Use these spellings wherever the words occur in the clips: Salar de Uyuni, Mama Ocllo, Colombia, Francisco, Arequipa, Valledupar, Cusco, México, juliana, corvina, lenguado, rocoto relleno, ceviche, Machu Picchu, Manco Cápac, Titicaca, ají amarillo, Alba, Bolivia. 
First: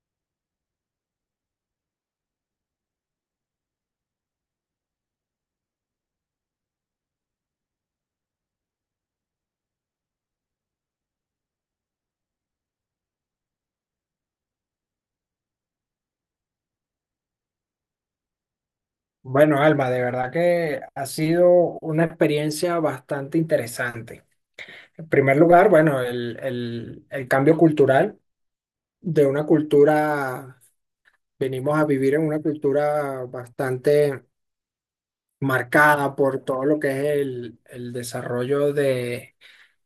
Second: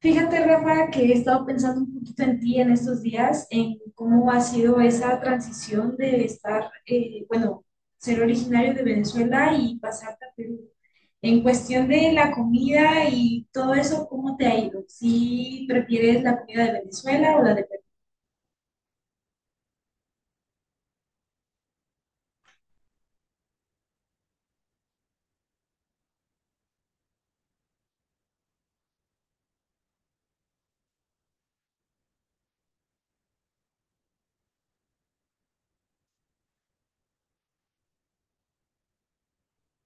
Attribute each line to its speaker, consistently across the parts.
Speaker 1: Fíjate, Rafa, que he estado pensando un poquito en ti en estos días, en cómo ha sido esa transición de estar, bueno, ser originario de Venezuela y pasarte a Perú. En cuestión de la comida y todo eso, ¿cómo te ha ido? ¿Si prefieres la comida de Venezuela o la de Perú?
Speaker 2: Bueno, Alba, de verdad que ha sido una experiencia bastante interesante. En primer lugar, bueno, el cambio cultural de una cultura, venimos a vivir en una cultura bastante marcada por todo lo que es el desarrollo de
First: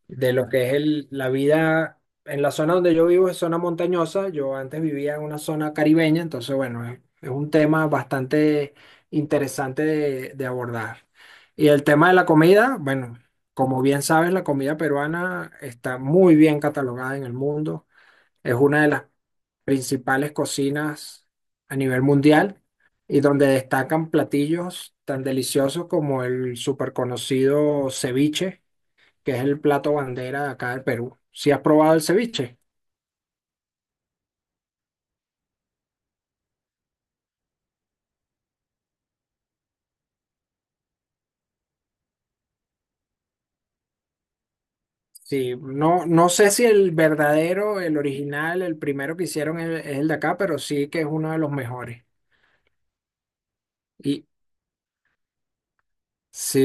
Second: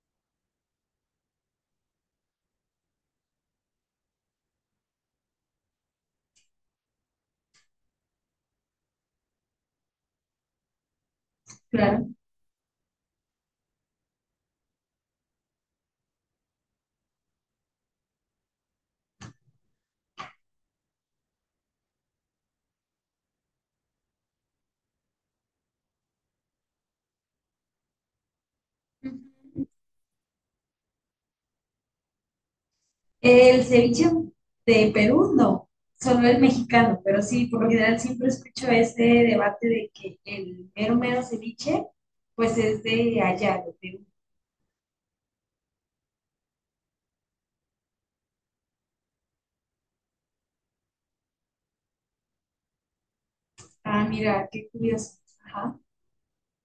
Speaker 2: lo que es el, la vida en la zona donde yo vivo es zona montañosa. Yo antes vivía en una zona caribeña, entonces bueno, es un tema bastante interesante de abordar. Y el
Speaker 1: Claro.
Speaker 2: tema de la comida, bueno, como bien sabes, la comida peruana está muy bien catalogada en el mundo. Es una de las principales cocinas a nivel mundial y donde destacan platillos tan deliciosos como el súper conocido ceviche, que es el
Speaker 1: Ujú.
Speaker 2: plato bandera de acá del Perú. ¿Si has probado el ceviche?
Speaker 1: El ceviche de Perú, no, solo el mexicano, pero sí, por lo general siempre escucho ese debate de que el mero mero ceviche, pues es de allá, de Perú.
Speaker 2: Sí, no, no sé si el verdadero, el original, el primero que hicieron es el de acá, pero sí que es uno de los mejores.
Speaker 1: Ah,
Speaker 2: Y
Speaker 1: mira, qué curioso. Ajá,
Speaker 2: sí,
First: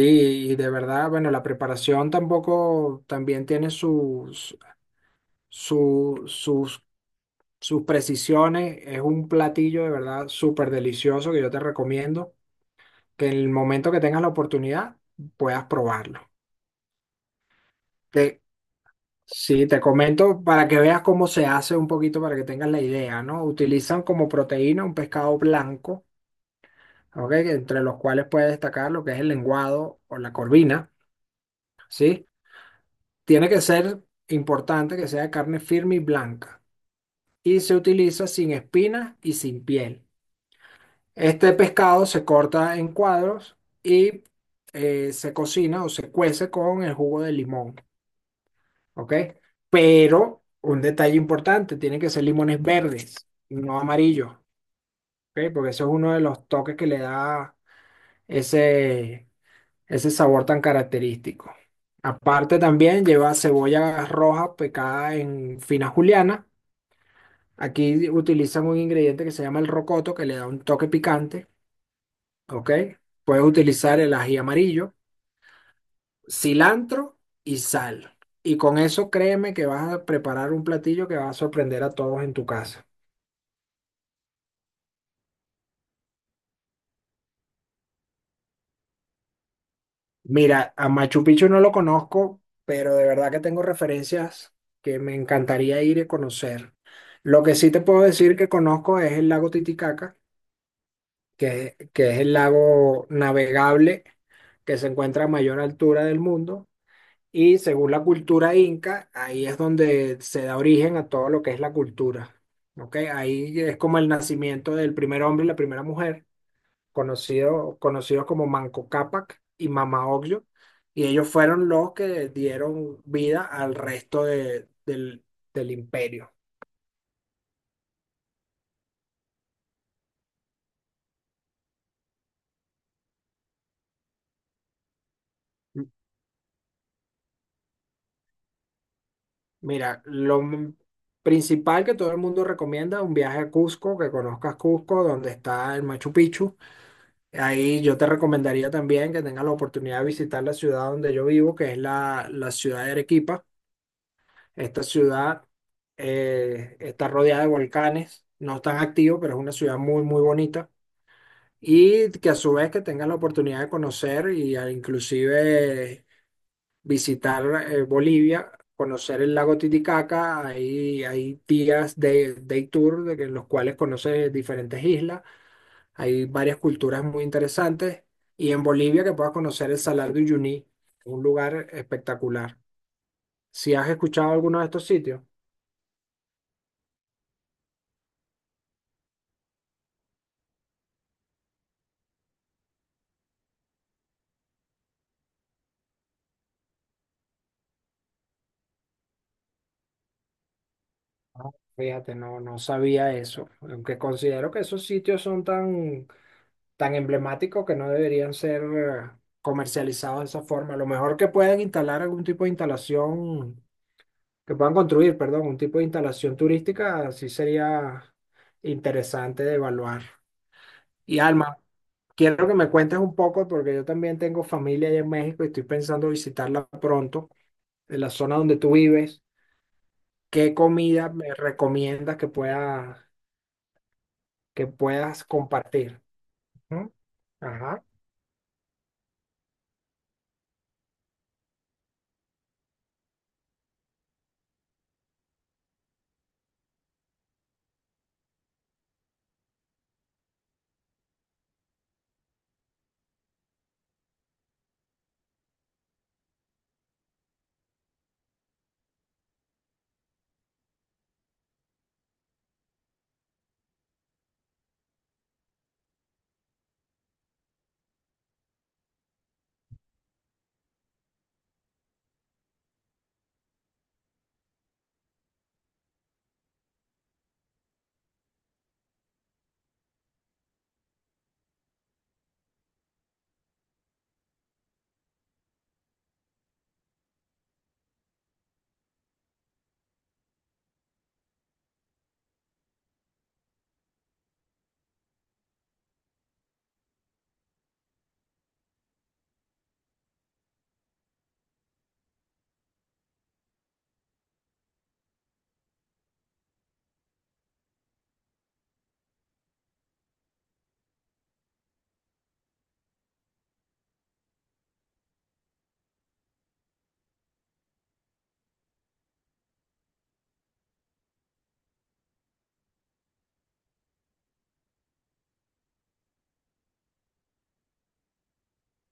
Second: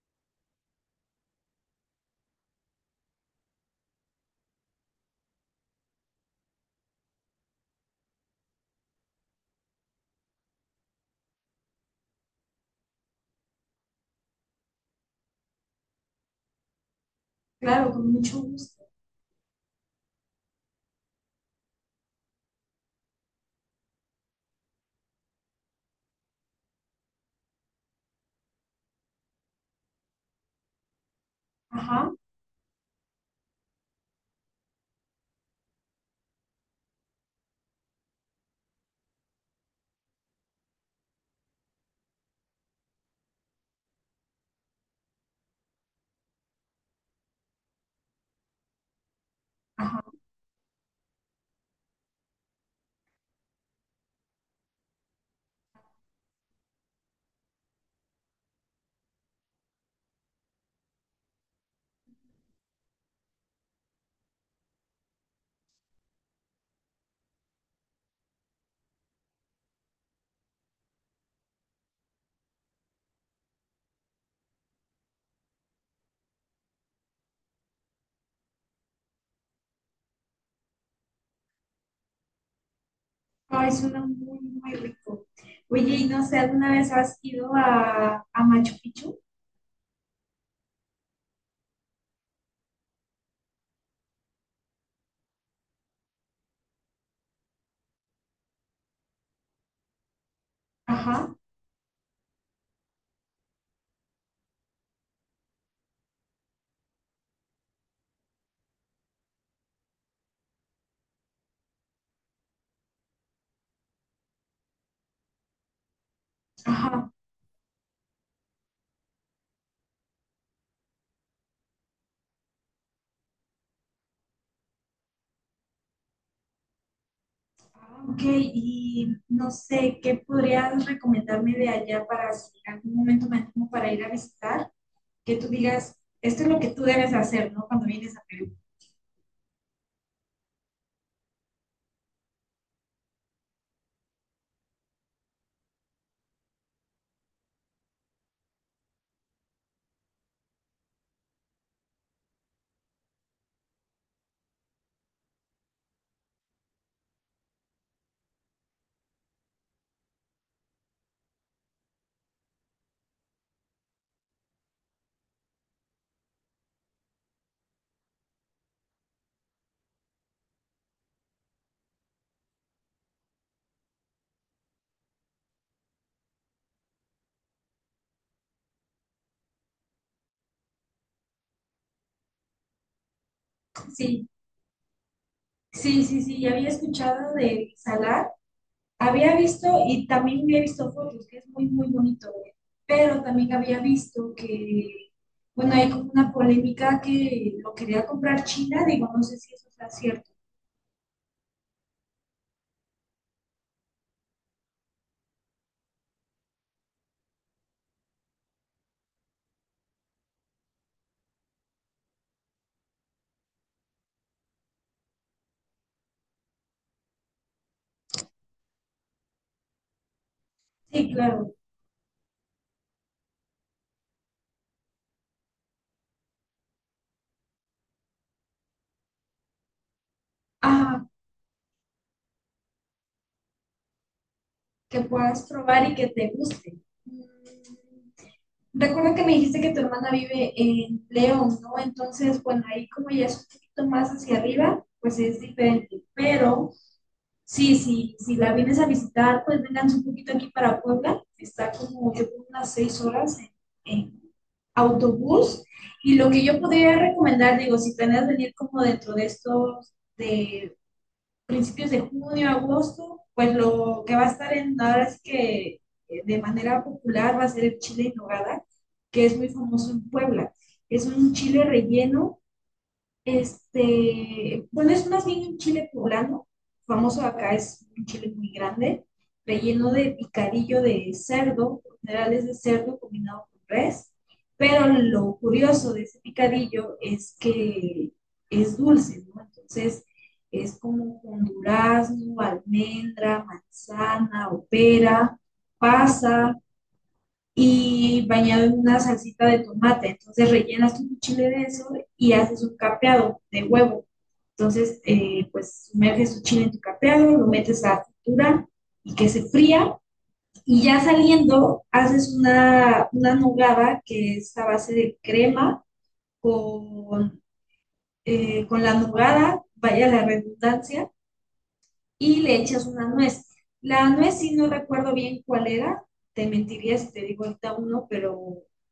Speaker 2: y de verdad, bueno, la preparación tampoco también tiene su- sus, sus precisiones. Es un platillo de verdad súper delicioso que yo te recomiendo que en el momento que tengas la oportunidad puedas probarlo.
Speaker 1: claro, con mucho
Speaker 2: Te-
Speaker 1: gusto.
Speaker 2: Sí, te comento para que veas cómo se hace un poquito, para que tengas la idea, ¿no? Utilizan como proteína un pescado blanco, ¿ok? Entre los cuales puede destacar lo que es el lenguado o la corvina,
Speaker 1: Ajá,
Speaker 2: ¿sí? Tiene que ser importante que sea de carne firme y blanca. Y se utiliza sin espinas y sin piel. Este pescado se corta en cuadros y se cocina o se cuece con el jugo de limón. ¿Ok?
Speaker 1: ajá.
Speaker 2: Pero un detalle importante, tienen que ser limones verdes, no amarillos, ¿ok? Porque eso es uno de los toques que le da ese, ese sabor tan característico. Aparte también lleva cebolla roja picada en fina juliana. Aquí utilizan un ingrediente que se llama el rocoto, que le da un toque picante, ¿ok? Puedes utilizar el ají amarillo, cilantro y sal. Y con eso créeme que vas a preparar un platillo que va a sorprender a todos en tu casa.
Speaker 1: Ay, suena muy, muy rico. Oye, y no sé, ¿alguna vez has ido a Machu Picchu?
Speaker 2: Mira, a Machu Picchu no lo conozco, pero de verdad que tengo referencias que me encantaría ir y conocer. Lo que sí te puedo decir que conozco es el lago Titicaca,
Speaker 1: Ajá,
Speaker 2: que es el lago navegable que se encuentra a mayor altura del mundo. Y según la cultura inca, ahí es donde se da origen a todo lo que es la cultura. ¿Ok? Ahí es como el nacimiento del primer hombre y la primera mujer
Speaker 1: ajá.
Speaker 2: conocidos como Manco Cápac y Mama Ocllo, y ellos fueron los que dieron vida al resto del imperio.
Speaker 1: Ah, ok, y no sé, ¿qué podrías recomendarme de allá para si en algún momento me animo para ir a visitar? Que tú digas, esto es lo que tú debes hacer, ¿no? Cuando vienes a Perú.
Speaker 2: Mira, principal que todo el mundo recomienda es un viaje a Cusco, que conozcas Cusco, donde está el Machu Picchu. Ahí yo te recomendaría también que tengas la oportunidad de visitar la ciudad donde yo vivo, que es la ciudad de Arequipa. Esta ciudad está rodeada de volcanes, no tan activo, pero es una ciudad muy, muy bonita. Y que a su vez que tengas la oportunidad de conocer y inclusive visitar Bolivia, conocer el lago Titicaca, hay días de day tour en los cuales conoces diferentes islas, hay varias culturas muy interesantes y en Bolivia que puedas conocer el Salar de Uyuni, un lugar espectacular. ¿Si has
Speaker 1: Sí,
Speaker 2: escuchado alguno de estos sitios?
Speaker 1: sí, sí, sí, había escuchado de Salar, había visto y también había visto fotos, que es muy, muy bonito, ¿eh? Pero también había visto que, bueno, hay como una polémica que lo quería comprar China, digo, no sé si eso está cierto.
Speaker 2: Fíjate, no, no sabía eso, aunque considero que esos sitios son tan, tan emblemáticos que no deberían ser comercializados de esa forma. A lo mejor que puedan instalar algún tipo de instalación, que puedan construir, perdón, un tipo de instalación turística, sí sería interesante de evaluar.
Speaker 1: Sí,
Speaker 2: Y
Speaker 1: claro.
Speaker 2: Alma, quiero que me cuentes un poco, porque yo también tengo familia allá en México y estoy pensando visitarla pronto, en la zona donde tú vives. ¿Qué
Speaker 1: Ah,
Speaker 2: comida me recomiendas que pueda que
Speaker 1: que
Speaker 2: puedas
Speaker 1: puedas probar y
Speaker 2: compartir?
Speaker 1: que te guste.
Speaker 2: ¿No?
Speaker 1: Mm.
Speaker 2: Ajá.
Speaker 1: Recuerdo que me dijiste que tu hermana vive en León, ¿no? Entonces, bueno, ahí como ya es un poquito más hacia arriba, pues es diferente. Pero sí, sí, si la vienes a visitar, pues vénganse un poquito aquí para Puebla. Está como yo creo, unas 6 horas en autobús. Y lo que yo podría recomendar, digo, si planeas venir como dentro de estos de principios de junio, agosto, pues lo que va a estar en nada es que de manera popular va a ser el chile en nogada, que es muy famoso en Puebla. Es un chile relleno este, bueno, es más bien un chile poblano, famoso acá es un chile muy grande, relleno de picadillo de cerdo, por general es de cerdo combinado con res, pero lo curioso de ese picadillo es que es dulce, ¿no? Entonces es como con durazno, almendra, manzana, o pera pasa, y bañado en una salsita de tomate. Entonces rellenas tu chile de eso y haces un capeado de huevo. Entonces, pues sumerges tu chile en tu capeado, lo metes a fritura y que se fría. Y ya saliendo, haces una nogada que es a base de crema con, con la nogada, vaya la redundancia, y le echas una nuez. La nuez, si no recuerdo bien cuál era, te mentiría si te digo ahorita uno, pero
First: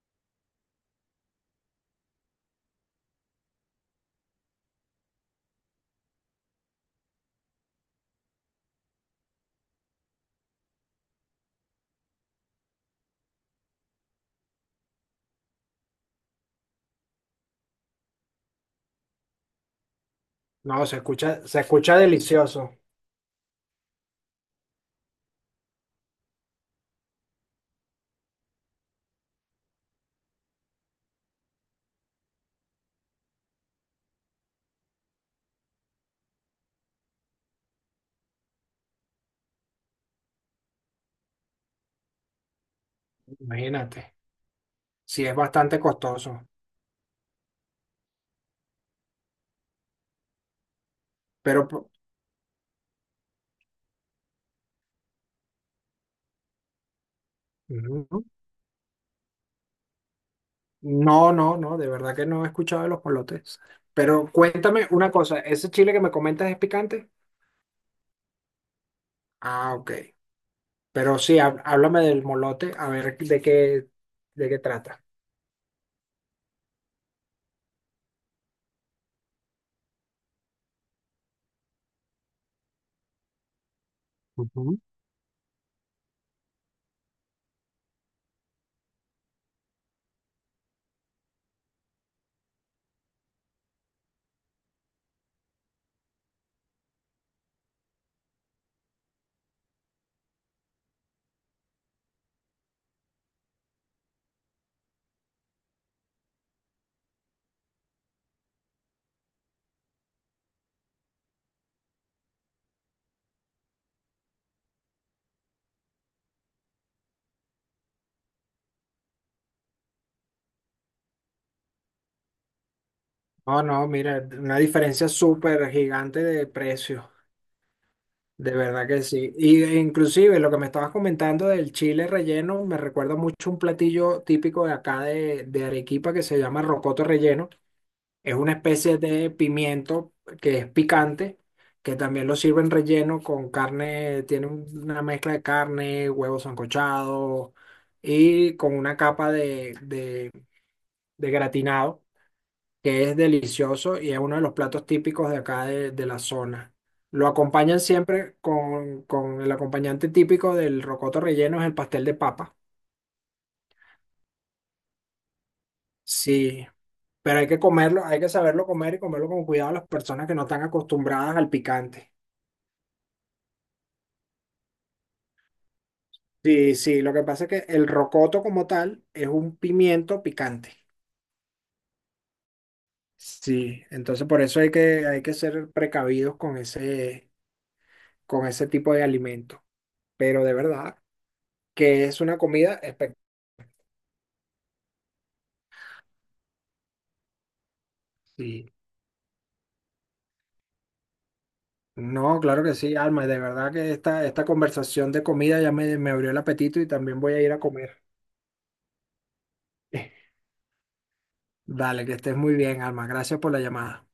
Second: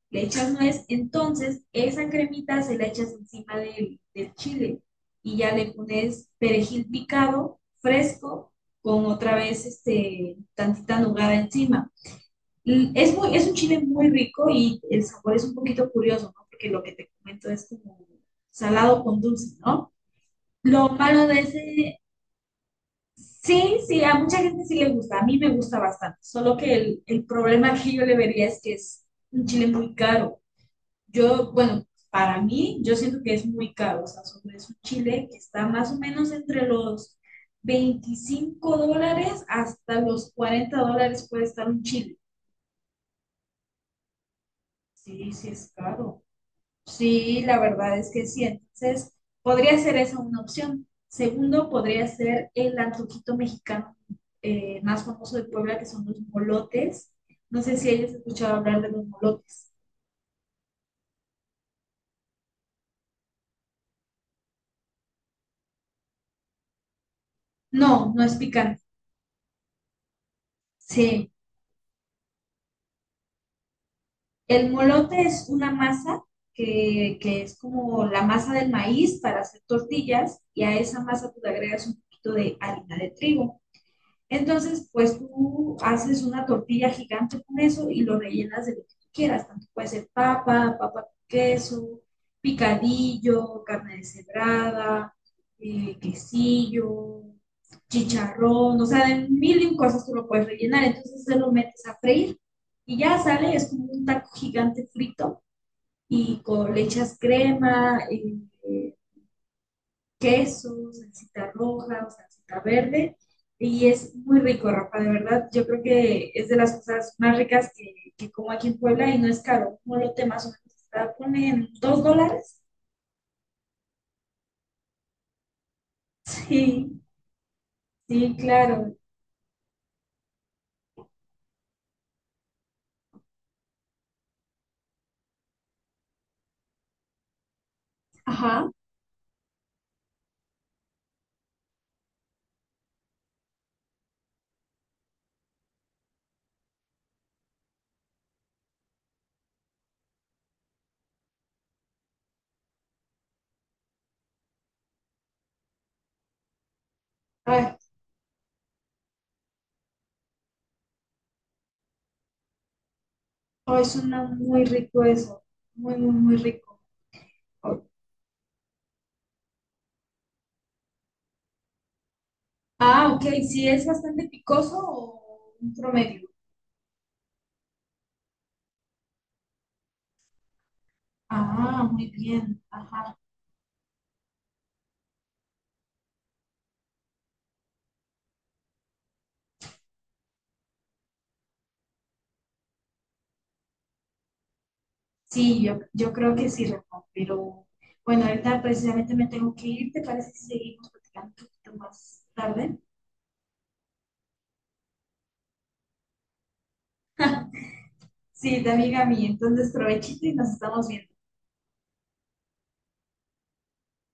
Speaker 1: le echas nuez, entonces esa cremita se la echas encima del, del chile y ya le pones perejil picado, fresco, con otra vez este, tantita nugada encima. Es, muy, es un chile muy rico y el sabor es un poquito curioso, ¿no? Porque lo que te comento es como salado con dulce, ¿no?
Speaker 2: No,
Speaker 1: Lo malo de
Speaker 2: se escucha
Speaker 1: ese,
Speaker 2: delicioso,
Speaker 1: sí, sí, a mucha gente sí le gusta, a mí me gusta bastante, solo que el problema que yo le vería es que es un chile muy caro. Yo, bueno, para mí, yo siento que es muy caro, o sea, sobre- es un chile que está más o menos entre los $25 hasta los $40 puede estar un chile.
Speaker 2: imagínate. Sí,
Speaker 1: Sí,
Speaker 2: es
Speaker 1: sí es
Speaker 2: bastante
Speaker 1: caro.
Speaker 2: costoso,
Speaker 1: Sí, la verdad es que sí. Entonces, podría ser esa una opción.
Speaker 2: pero
Speaker 1: Segundo, podría ser el antojito mexicano más famoso de Puebla, que son los molotes. No sé si hayas
Speaker 2: ujú.
Speaker 1: escuchado hablar de los molotes.
Speaker 2: No, no, no, de verdad que no he escuchado de los polotes. Pero cuéntame una cosa, ¿ese chile que me comentas es picante?
Speaker 1: No, no es picante.
Speaker 2: Ah, ok. Pero
Speaker 1: Sí,
Speaker 2: sí, háblame del molote, a ver de qué
Speaker 1: el
Speaker 2: trata.
Speaker 1: molote es una masa que es como la masa del maíz para hacer tortillas y a esa masa tú le agregas un poquito de harina de trigo.
Speaker 2: Ujú.
Speaker 1: Entonces, pues tú haces una tortilla gigante con eso y lo rellenas de lo que tú quieras. Tanto puede ser papa, papa con queso, picadillo, carne deshebrada, quesillo, chicharrón, o sea, de mil y un cosas tú lo puedes rellenar. Entonces se lo metes a freír y ya sale, es como un taco gigante frito y con, le echas crema, queso, salsita roja o salsita verde. Y es muy rico, Rafa, de verdad. Yo creo que es de las cosas más ricas que como aquí en Puebla y no es caro. Como lo te más o menos está, ponen $2.
Speaker 2: No, no, mira, una diferencia súper gigante de
Speaker 1: Sí,
Speaker 2: precio.
Speaker 1: sí,
Speaker 2: De verdad
Speaker 1: claro.
Speaker 2: que sí. Y e, inclusive lo que me estabas comentando del chile relleno me recuerda mucho un platillo típico de acá de Arequipa que se llama rocoto relleno. Es una
Speaker 1: Ajá.
Speaker 2: especie de pimiento que es picante, que también lo sirven relleno con carne, tiene una mezcla de carne, huevos sancochados y con una capa de de gratinado que es delicioso y es uno de los platos típicos de acá de la zona. Lo
Speaker 1: Ay,
Speaker 2: acompañan siempre con el acompañante típico del rocoto relleno, es el pastel de papa.
Speaker 1: oh, suena muy rico eso. Muy, muy, muy
Speaker 2: Sí,
Speaker 1: rico.
Speaker 2: pero hay que comerlo, hay que saberlo comer y comerlo con cuidado a las personas que no están acostumbradas al picante.
Speaker 1: Ah, ok. Sí, es bastante picoso o un promedio.
Speaker 2: Sí, sí, lo que pasa es que el rocoto como tal es un pimiento picante.
Speaker 1: Ah, muy bien. Ajá.
Speaker 2: Sí, entonces por eso hay que ser precavidos con ese tipo de alimento. Pero de verdad que es una comida espectacular.
Speaker 1: Sí, yo creo que sí, Rafa, pero bueno, ahorita precisamente me tengo que ir, ¿te parece si seguimos platicando un poquito más
Speaker 2: No, claro que
Speaker 1: tarde?
Speaker 2: sí, Alma, de verdad que esta conversación de comida ya me abrió el apetito y también voy a ir a comer.
Speaker 1: Sí, de amiga mía, entonces provechito y nos estamos viendo.
Speaker 2: Vale, que estés muy bien, Alma. Gracias por la llamada.